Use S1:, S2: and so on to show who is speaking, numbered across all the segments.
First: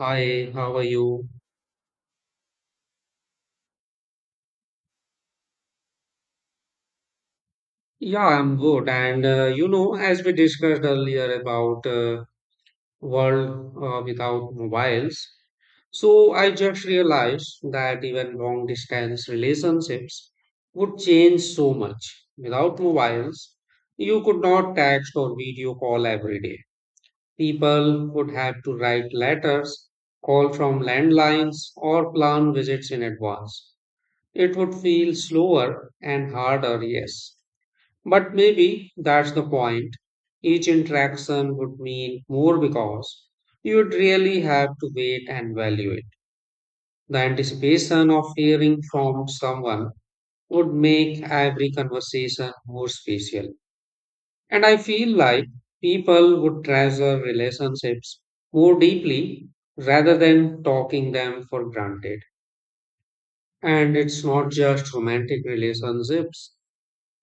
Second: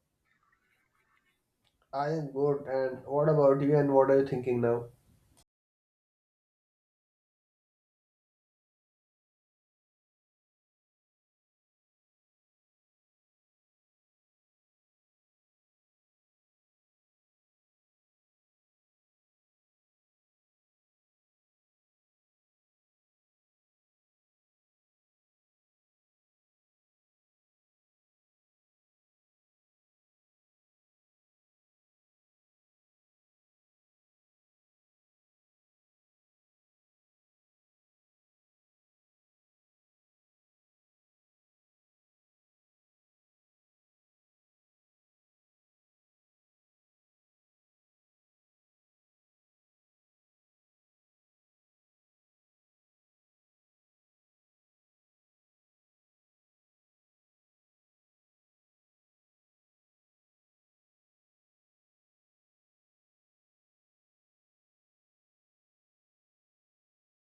S1: Hi, how are you?
S2: I am good. And what about you? And what are you thinking now?
S1: Yeah, I'm good. As we discussed earlier about world without mobiles, so I just realized that even long distance relationships would change so much. Without mobiles, you could not text or video call every day. People would have to write letters, call from landlines, or plan visits in advance. It would feel slower and harder, yes, but maybe that's the point. Each interaction would mean more because you'd really have to wait and value it. The anticipation of hearing from someone would make every conversation more special. And I feel like people would treasure relationships more deeply rather than talking them for granted. And it's not just romantic relationships,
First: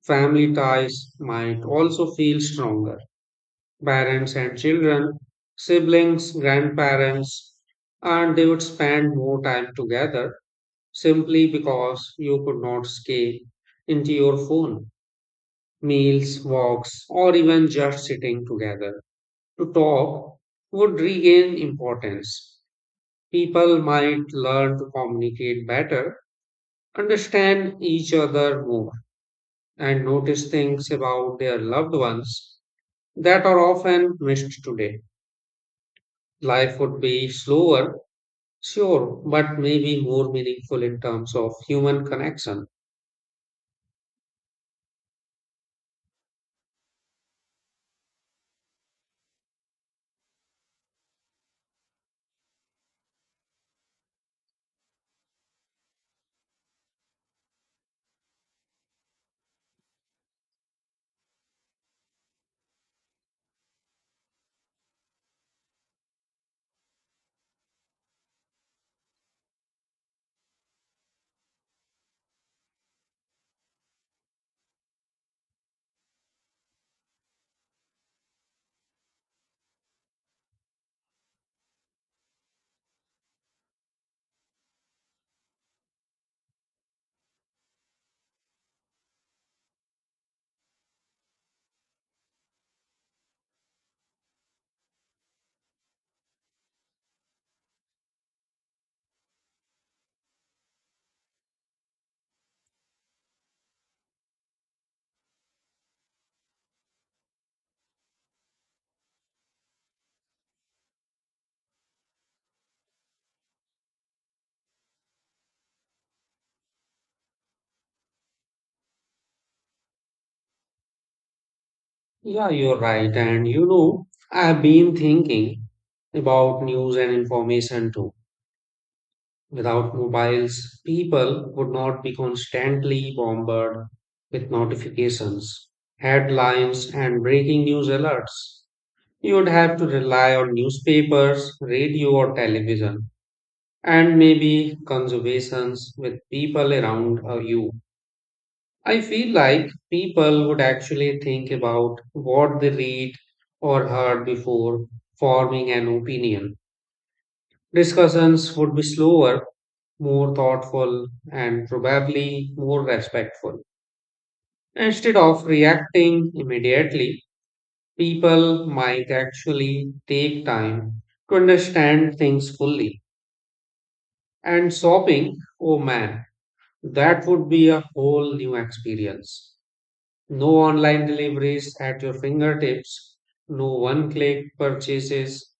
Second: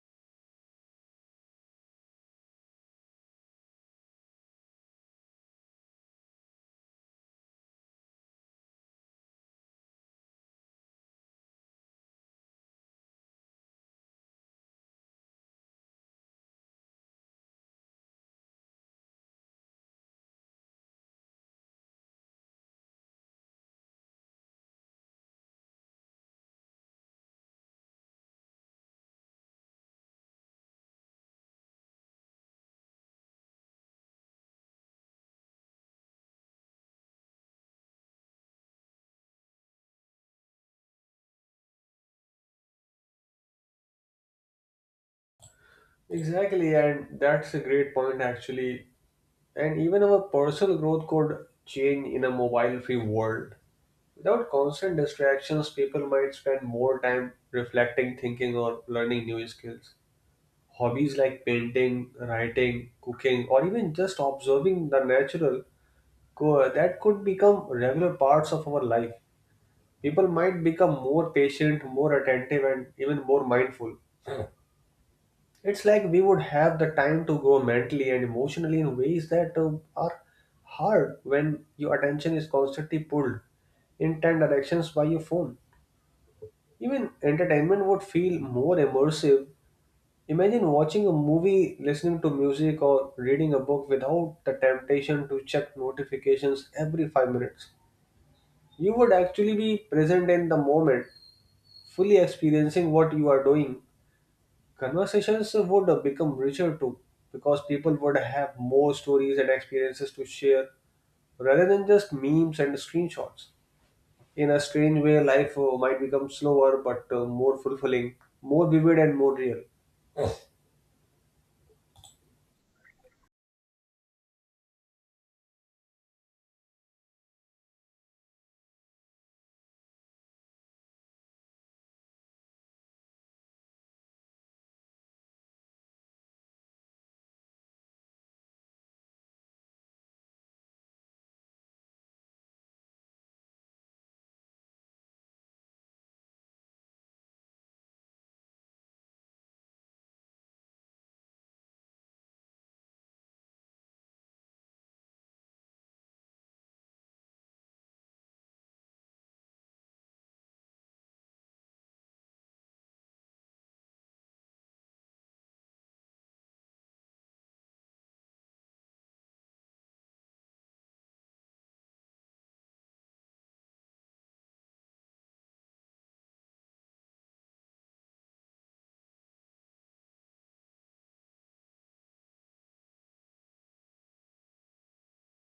S1: family ties might also feel stronger, parents and children, siblings, grandparents, and they would spend more time together simply because you could not escape into your phone. Meals, walks, or even just sitting together to talk would regain importance. People might learn to communicate better, understand each other more, and notice things about their loved ones that are often missed today. Life would be slower, sure, but maybe more meaningful in terms of human connection.
S2: Exactly, and that's a great point actually. And even our personal growth could change in a mobile free world. Without constant distractions, people might spend more time reflecting, thinking, or learning new skills. Hobbies like painting, writing, cooking, or even just observing the natural that could become regular parts of our life. People might become more patient, more attentive, and even more mindful. It's like we would have the time to grow mentally and emotionally in ways that are hard when your attention is constantly pulled in 10 directions by your phone. Even entertainment would feel more immersive. Imagine watching a movie, listening to music, or reading a book without the temptation to check notifications every 5 minutes. You would actually be present in the moment, fully experiencing what you are doing. Conversations would become richer too, because people would have more stories and experiences to share rather than just memes and screenshots. In a strange way, life might become slower but more fulfilling, more vivid, and more real.
S1: Yeah, you're right. And you know, I've been thinking about news and information too. Without mobiles, people would not be constantly bombarded with notifications, headlines, and breaking news alerts. You would have to rely on newspapers, radio, or television, and maybe conversations with people around you. I feel like people would actually think about what they read or heard before forming an opinion. Discussions would be slower, more thoughtful, and probably more respectful. Instead of reacting immediately, people might actually take time to understand things fully. And shopping, oh man, that would be a whole new experience. No online deliveries at your fingertips, no one click purchases.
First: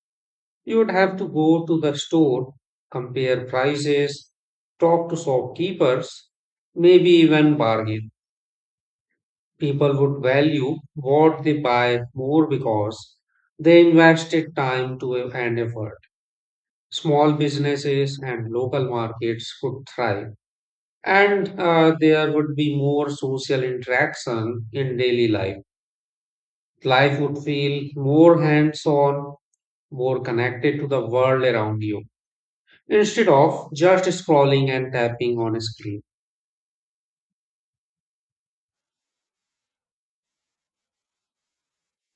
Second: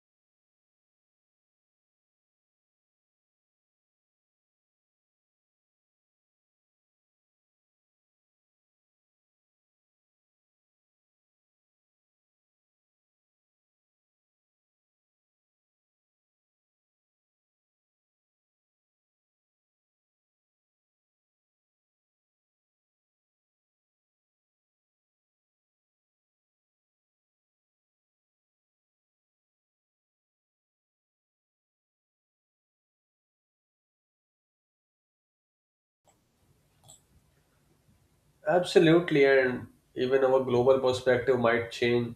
S1: You would have to go to the store, compare prices, talk to shopkeepers, maybe even bargain. People would value what they buy more because they invested time to and effort. Small businesses and local markets could thrive, and there would be more social interaction in daily life. Life would feel more hands on, more connected to the world around you instead of just scrolling and tapping on a screen.
S2: Absolutely, and even our global perspective might change.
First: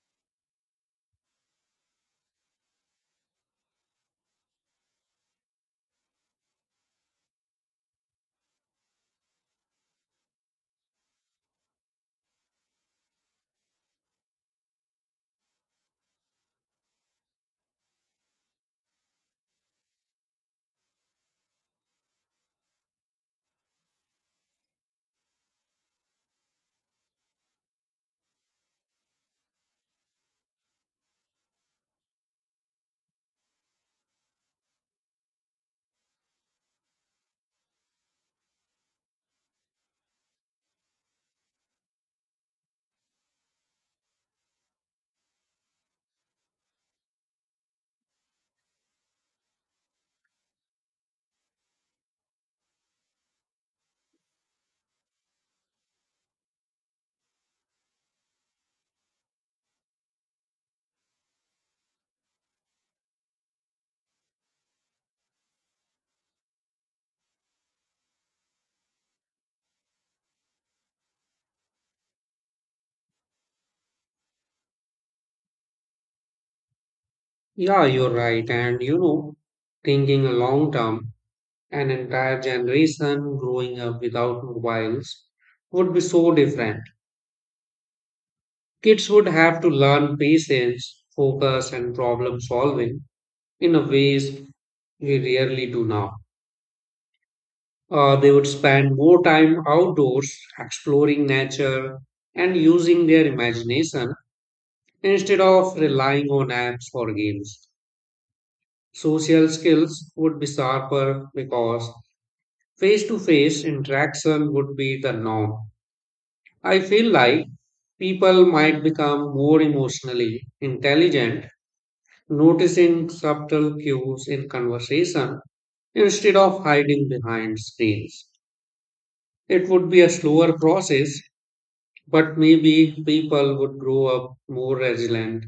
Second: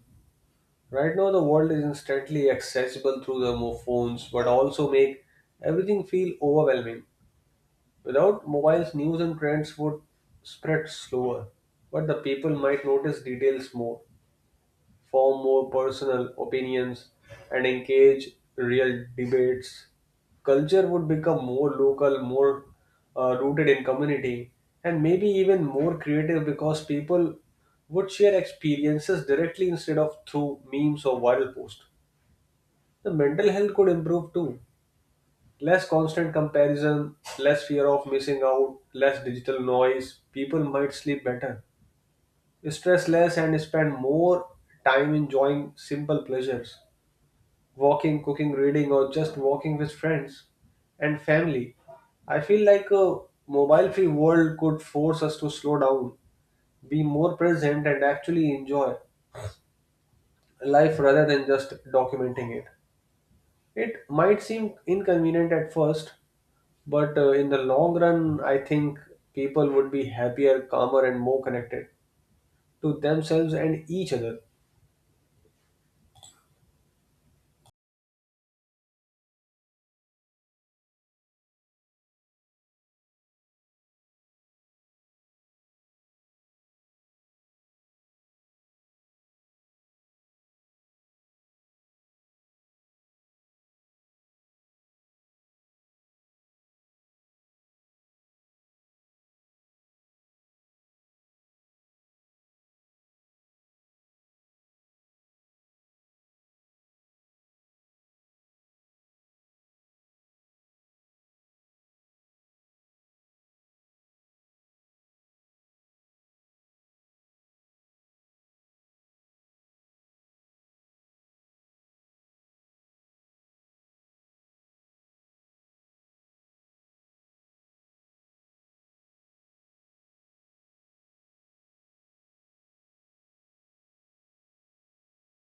S2: Right now, the world is instantly accessible through the phones, but also make everything feel overwhelming. Without mobiles, news and trends would spread slower, but the people might notice details more, form more personal opinions, and engage real debates. Culture would become more local, more rooted in community, and maybe even more creative because people would share experiences directly instead of through memes or viral posts. The mental health could improve too. Less constant comparison, less fear of missing out, less digital noise. People might sleep better, stress less, and spend more time enjoying simple pleasures walking, cooking, reading, or just walking with friends and family. I feel like a mobile free world could force us to slow down, be more present, and actually enjoy life rather than just documenting it. It might seem inconvenient at first, but in the long run, I think people would be happier, calmer, and more connected to themselves and each other.
S1: Yeah, you're right. And you know, thinking long term, an entire generation growing up without mobiles would be so different. Kids would have to learn patience, focus, and problem solving in a ways we rarely do now. They would spend more time outdoors, exploring nature, and using their imagination instead of relying on apps or games. Social skills would be sharper because face to face interaction would be the norm. I feel like people might become more emotionally intelligent, noticing subtle cues in conversation instead of hiding behind screens. It would be a slower process, but maybe people would grow up more resilient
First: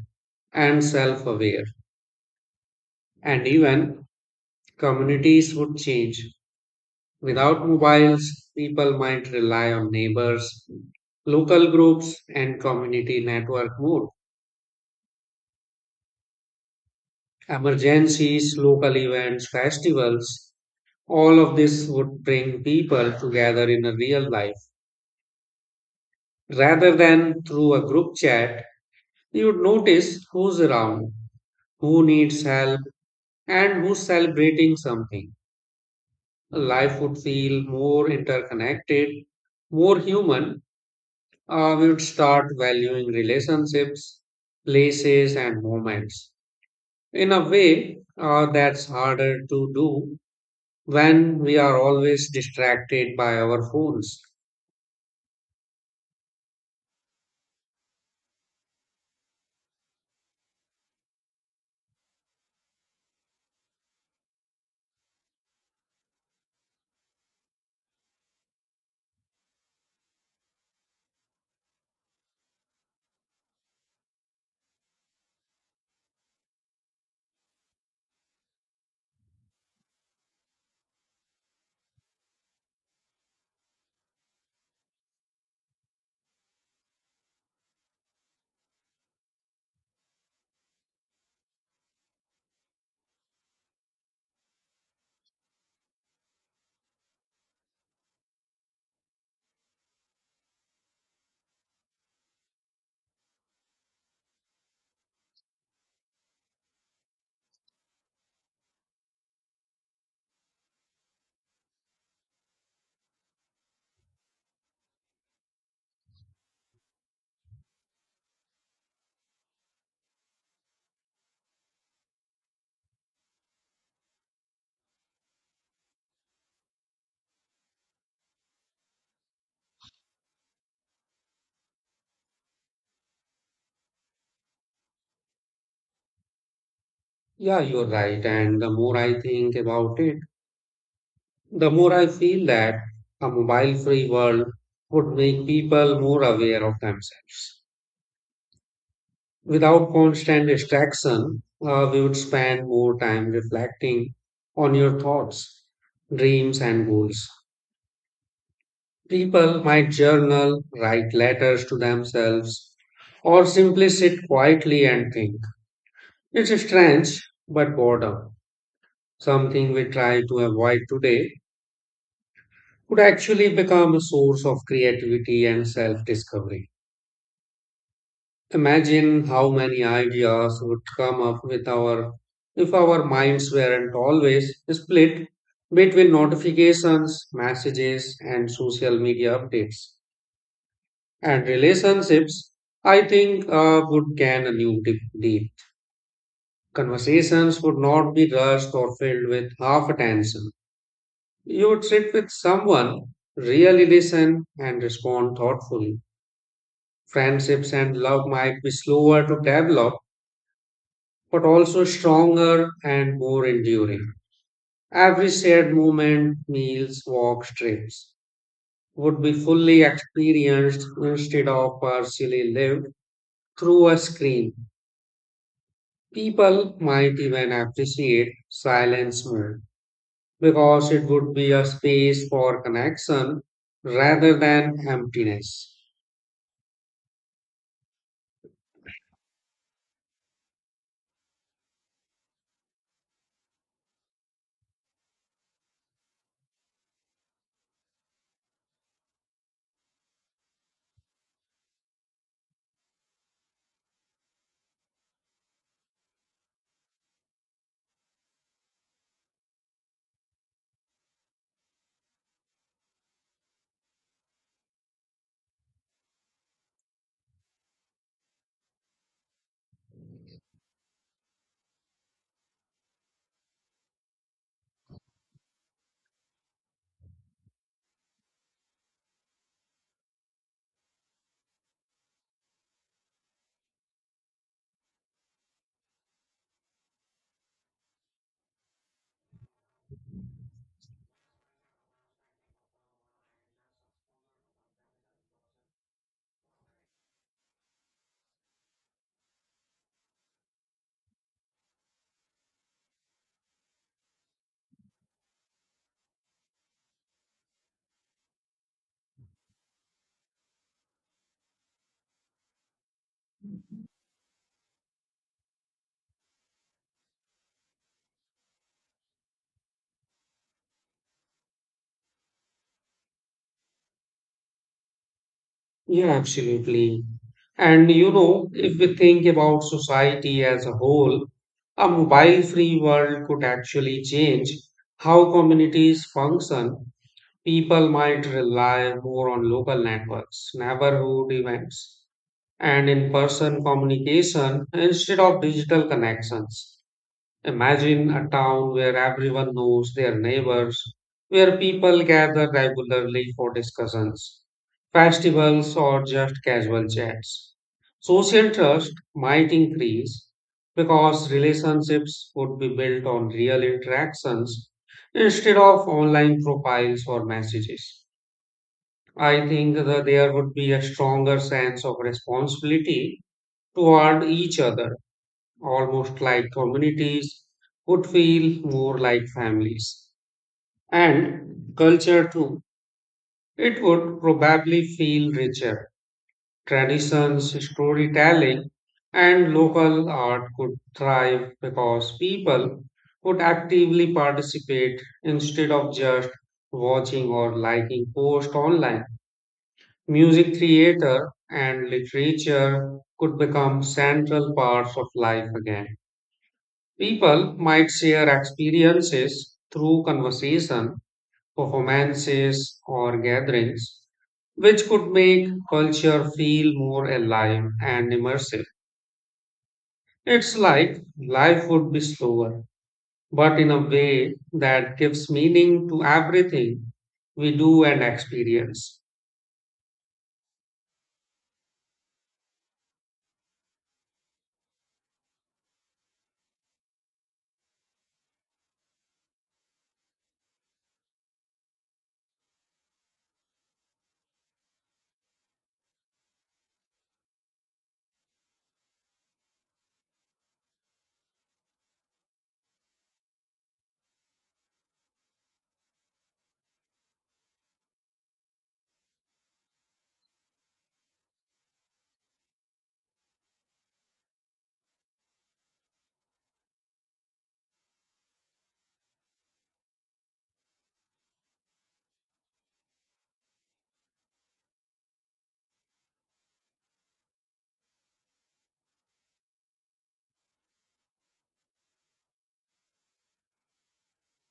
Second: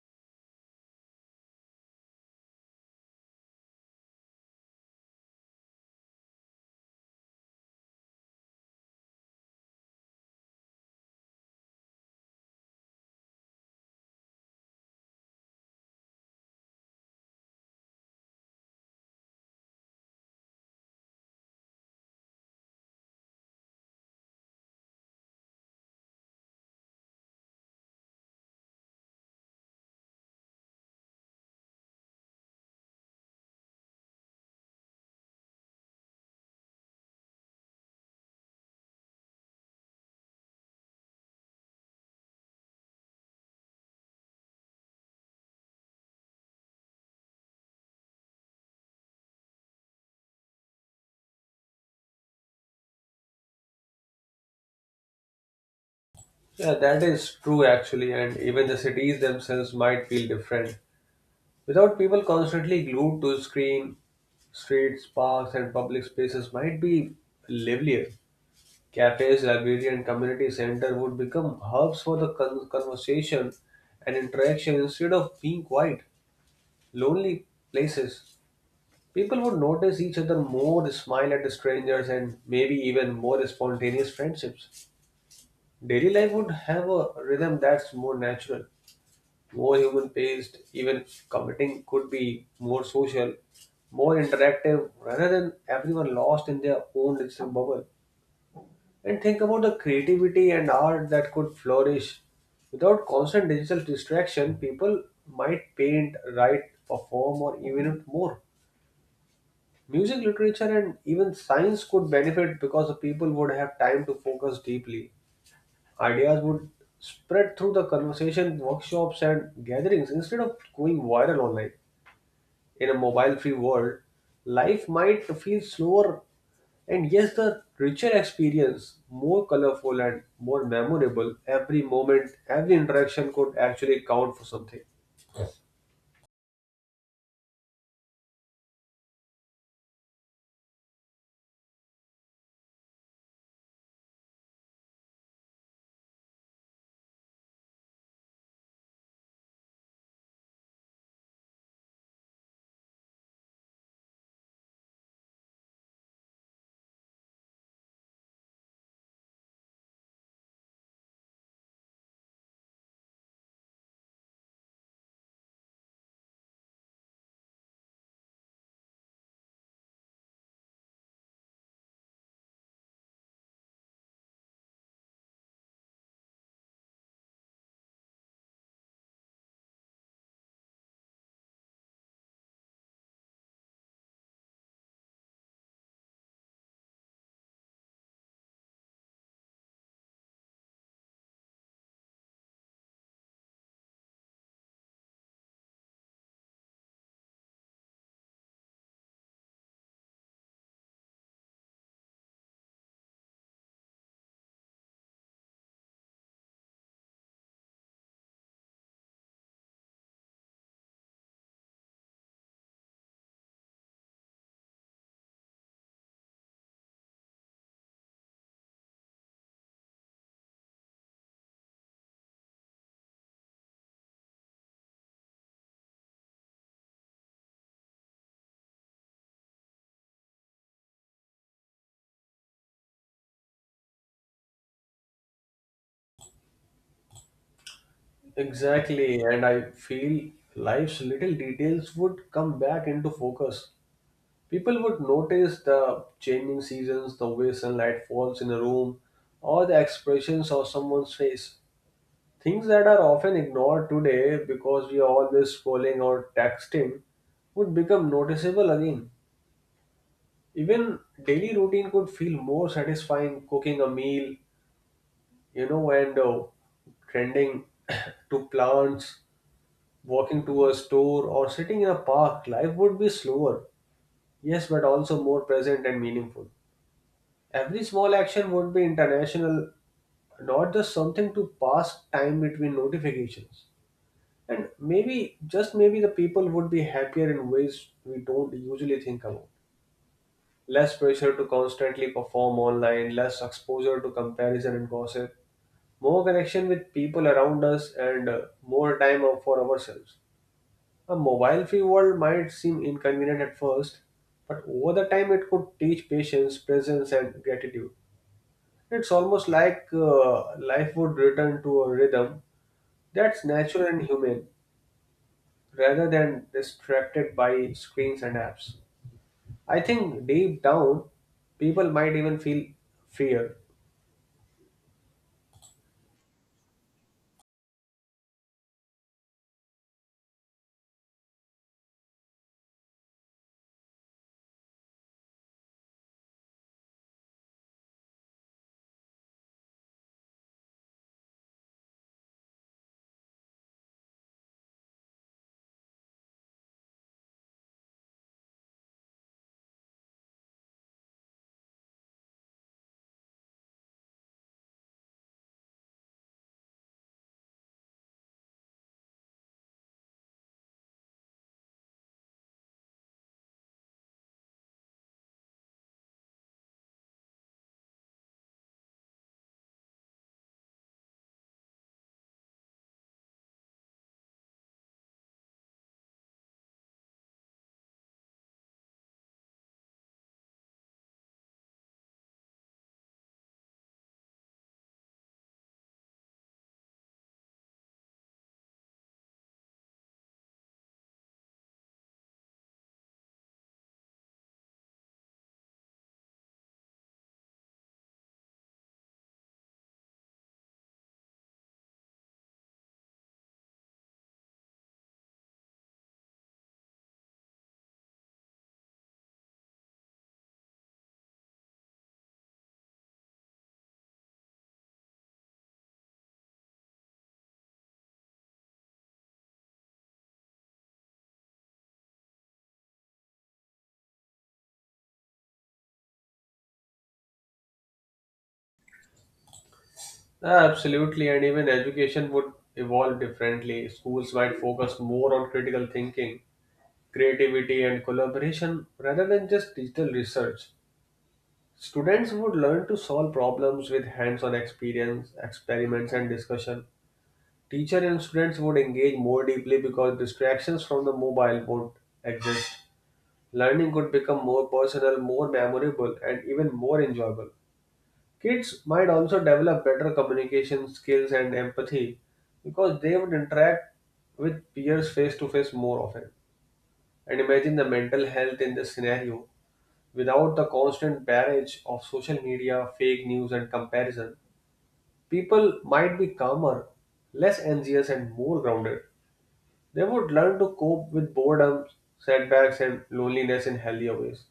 S1: and self aware, and even communities would change. Without mobiles, people might rely on neighbors, local groups, and community network more. Emergencies, local events, festivals, all of this would bring people together in a real life. Rather than through a group chat, you would notice who's around, who needs help, and who's celebrating something. Life would feel more interconnected, more human. We would start valuing relationships, places, and moments in a way that's harder to do when we are always distracted by our phones.
S2: Yeah, that is true actually. And even the cities themselves might feel different without people constantly glued to screen. Streets, parks, and public spaces might be livelier. Cafes, library, and community center would become hubs for the conversation and interaction instead of being quiet, lonely places. People would notice each other more, smile at strangers, and maybe even more spontaneous friendships. Daily life would have a rhythm that's more natural, more human paced. Even commuting could be more social, more interactive, rather than everyone lost in their own digital bubble. And think about the creativity and art that could flourish. Without constant digital distraction, people might paint, write, perform, or even more. Music, literature, and even science could benefit because the people would have time to focus deeply. Ideas would spread through the conversation, workshops, and gatherings instead of going viral online. In a mobile free world, life might feel slower and yes, the richer experience, more colorful and more memorable, every moment, every interaction could actually count for something.
S1: Yeah, you're right. And the more I think about it, the more I feel that a mobile free world would make people more aware of themselves without constant distraction. We would spend more time reflecting on your thoughts, dreams, and goals. People might journal, write letters to themselves, or simply sit quietly and think. It's strange, but boredom, something we try to avoid today, could actually become a source of creativity and self discovery. Imagine how many ideas would come up with our if our minds weren't always split between notifications, messages, and social media updates. And relationships, I think, would gain a new deep, deep. Conversations would not be rushed or filled with half attention. You would sit with someone, really listen, and respond thoughtfully. Friendships and love might be slower to develop but also stronger and more enduring. Every shared moment, meals, walks, trips, would be fully experienced instead of partially lived through a screen. People might even appreciate silence more because it would be a space for connection rather than emptiness.
S2: Exactly, and I feel life's little details would come back into focus. People would notice the changing seasons, the way sunlight falls in a room, or the expressions of someone's face. Things that are often ignored today because we are always scrolling or texting would become noticeable again. Even daily routine could feel more satisfying cooking a meal, you know, and tending to plants, walking to a store, or sitting in a park. Life would be slower, yes, but also more present and meaningful. Every small action would be international, not just something to pass time between notifications. And maybe, just maybe, the people would be happier in ways we don't usually think about. Less pressure to constantly perform online, less exposure to comparison and gossip, more connection with people around us, and more time out for ourselves. A mobile free world might seem inconvenient at first, but over the time it could teach patience, presence, and gratitude. It's almost like life would return to a rhythm that's natural and human rather than distracted by screens and apps. I think deep down, people might even feel fear.
S1: Yeah, absolutely. And you know, if we think about society as a whole, a mobile free world could actually change how communities function. People might rely more on local networks, neighborhood events, and in person communication instead of digital connections. Imagine a town where everyone knows their neighbors, where people gather regularly for discussions, festivals, or just casual chats. Social trust might increase because relationships would be built on real interactions instead of online profiles or messages. I think that there would be a stronger sense of responsibility toward each other, almost like communities, would feel more like families. And culture too, it would probably feel richer. Traditions, storytelling, and local art could thrive because people would actively participate instead of just watching or liking posts online. Music theater and literature could become central parts of life again. People might share experiences through conversation, performances, or gatherings, which could make culture feel more alive and immersive. It's like life would be slower, but in a way that gives meaning to everything we do and experience.
S2: Ah, absolutely, and even education would evolve differently. Schools might focus more on critical thinking, creativity, and collaboration rather than just digital research. Students would learn to solve problems with hands on experience, experiments, and discussion. Teacher and students would engage more deeply because distractions from the mobile would exist. Learning could become more personal, more memorable, and even more enjoyable. Kids might also develop better communication skills and empathy because they would interact with peers face to face more often. And imagine the mental health in this scenario. Without the constant barrage of social media, fake news, and comparison, people might be calmer, less anxious, and more grounded. They would learn to cope with boredom, setbacks, and loneliness in healthier ways.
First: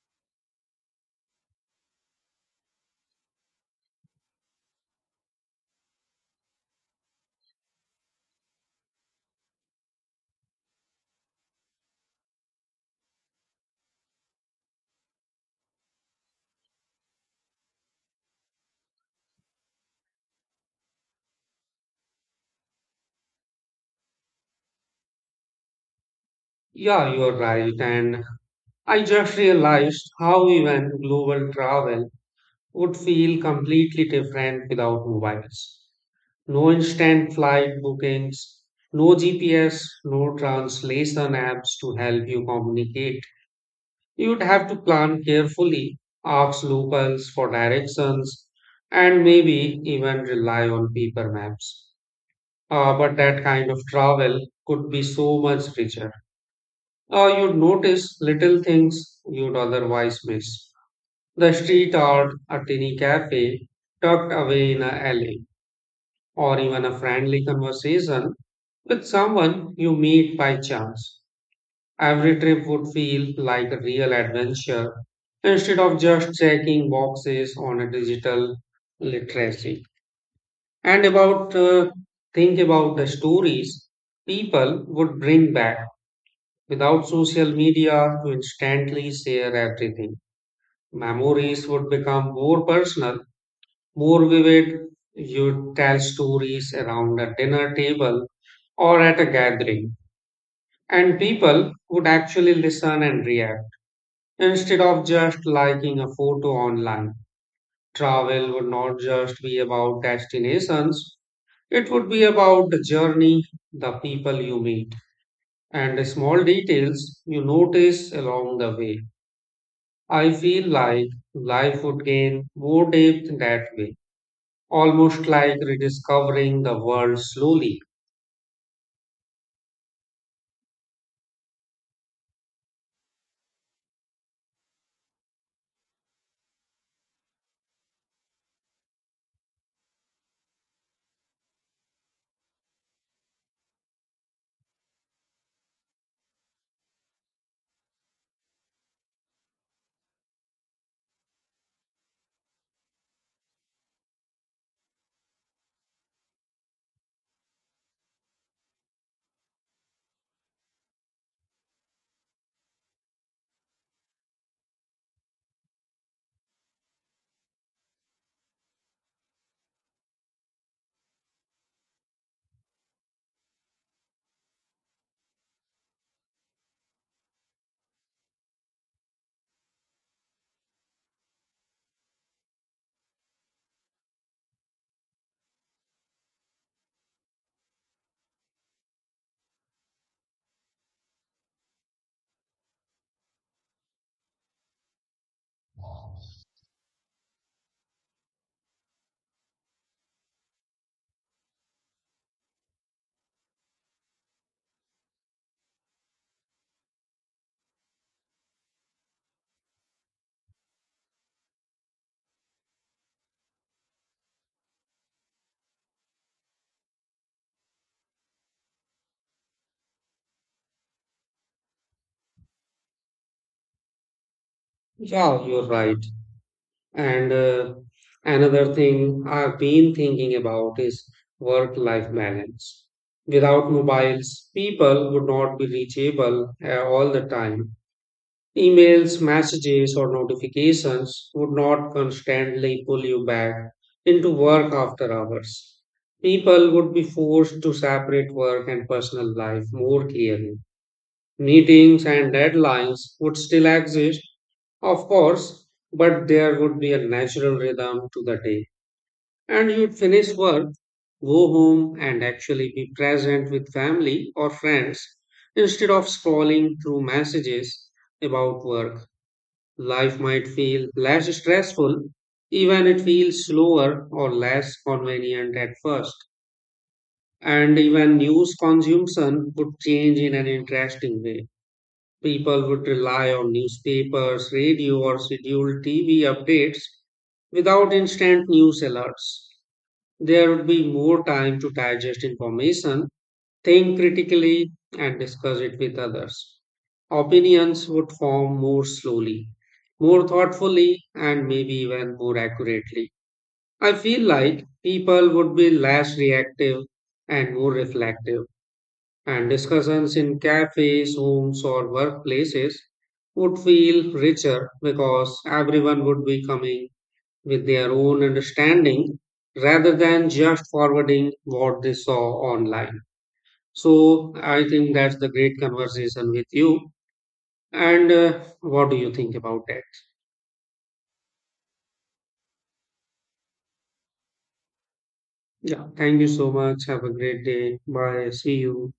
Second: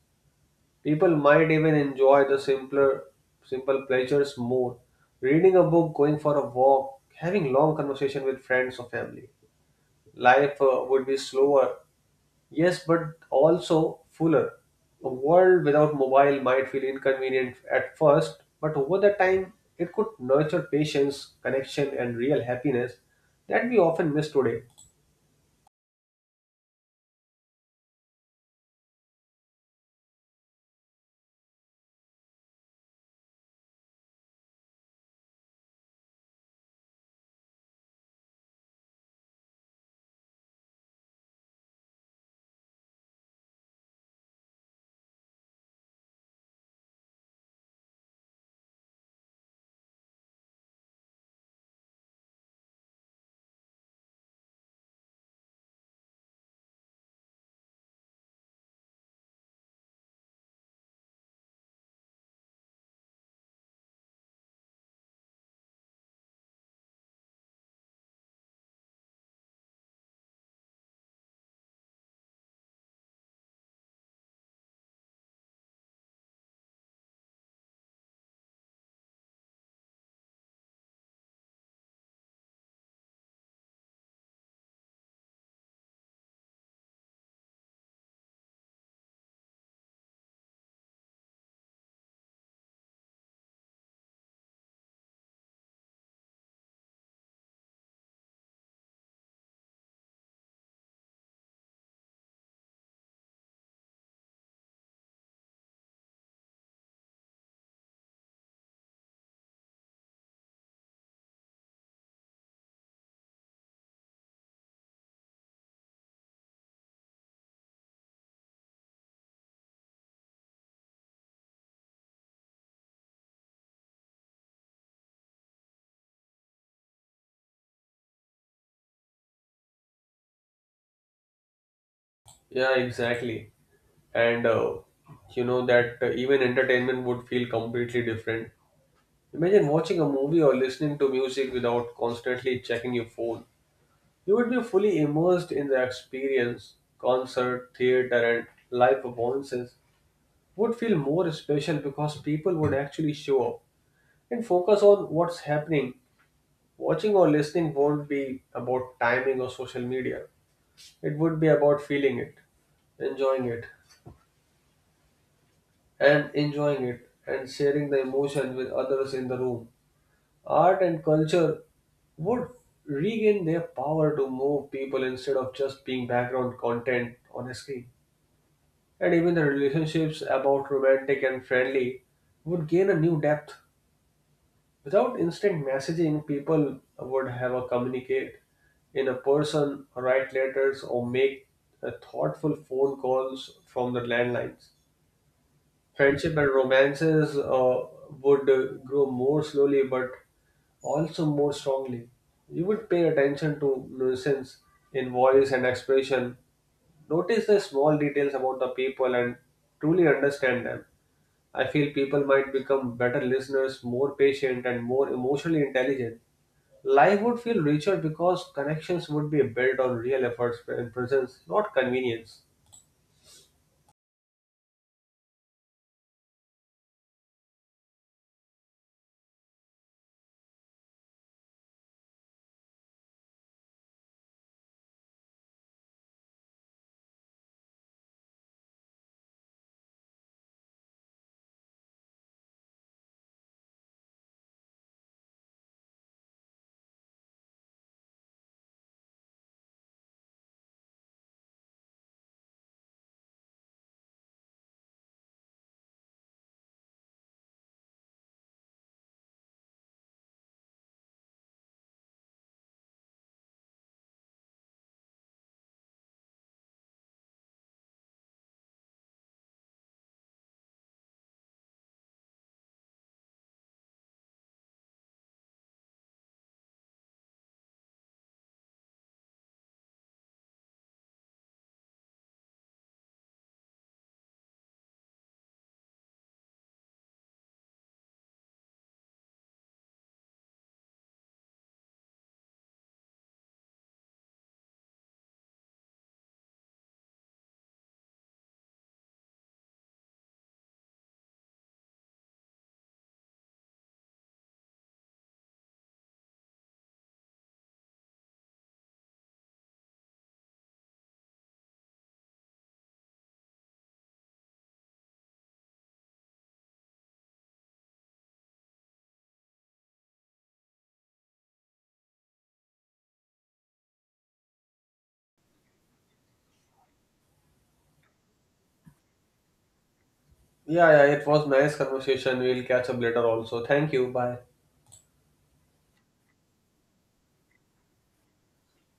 S2: People might even enjoy the simple pleasures more. Reading a book, going for a walk, having long conversation with friends or family. Life would be slower, yes, but also fuller. A world without mobile might feel inconvenient at first, but over the time, it could nurture patience, connection, and real happiness that we often miss today.
S1: Yeah, you're right. And I just realized how even global travel would feel completely different without mobiles. No instant flight bookings, no GPS, no translation apps to help you communicate. You'd have to plan carefully, ask locals for directions, and maybe even rely on paper maps. But that kind of travel could be so much richer. You'd notice little things you'd otherwise miss. The street art, a tiny cafe tucked away in a alley, or even a friendly conversation with someone you meet by chance, every trip would feel like a real adventure instead of just checking boxes on a digital literacy. And about think about the stories people would bring back without social media to instantly share everything. Memories would become more personal, more vivid. You'd tell stories around a dinner table or at a gathering, and people would actually listen and react instead of just liking a photo online. Travel would not just be about destinations, it would be about the journey, the people you meet, and the small details you notice along the way. I feel like life would gain more depth that way, almost like rediscovering the world slowly.
S2: Yeah, exactly. and you know that Even entertainment would feel completely different. Imagine watching a movie or listening to music without constantly checking your phone. You would be fully immersed in the experience. Concert, theater, and live performances would feel more special because people would actually show up and focus on what's happening. Watching or listening won't be about timing or social media. It would be about feeling it, enjoying it, enjoying it and sharing the emotion with others in the room. Art and culture would regain their power to move people instead of just being background content on a screen. And even the relationships about romantic and friendly would gain a new depth. Without instant messaging, people would have a communicate in a person, write letters, or make thoughtful phone calls from the landlines. Friendship and romances would grow more slowly but also more strongly. You would pay attention to nuisance in voice and expression, notice the small details about the people, and truly understand them. I feel people might become better listeners, more patient, and more emotionally intelligent. Life would feel richer because connections would be built on real efforts and presence, not convenience.
S1: Yeah, you're right. And another thing I've been thinking about is work life balance. Without mobiles, people would not be reachable all the time. Emails, messages, or notifications would not constantly pull you back into work after hours. People would be forced to separate work and personal life more clearly. Meetings and deadlines would still exist, of course, but there would be a natural rhythm to the day. And you'd finish work, go home, and actually be present with family or friends instead of scrolling through messages about work. Life might feel less stressful, even it feels slower or less convenient at first. And even news consumption would change in an interesting way. People would rely on newspapers, radio, or scheduled TV updates without instant news alerts. There would be more time to digest information, think critically, and discuss it with others. Opinions would form more slowly, more thoughtfully, and maybe even more accurately. I feel like people would be less reactive and more reflective and discussions in cafes, homes, or workplaces would feel richer because everyone would be coming with their own understanding rather than just forwarding what they saw online. So, I think that's the great conversation with you. And what do you think about that?
S2: Yeah, yeah, it was nice conversation. We'll catch up later also. Thank you. Bye.
S1: Yeah, thank you so much. Have a great day. Bye. See you.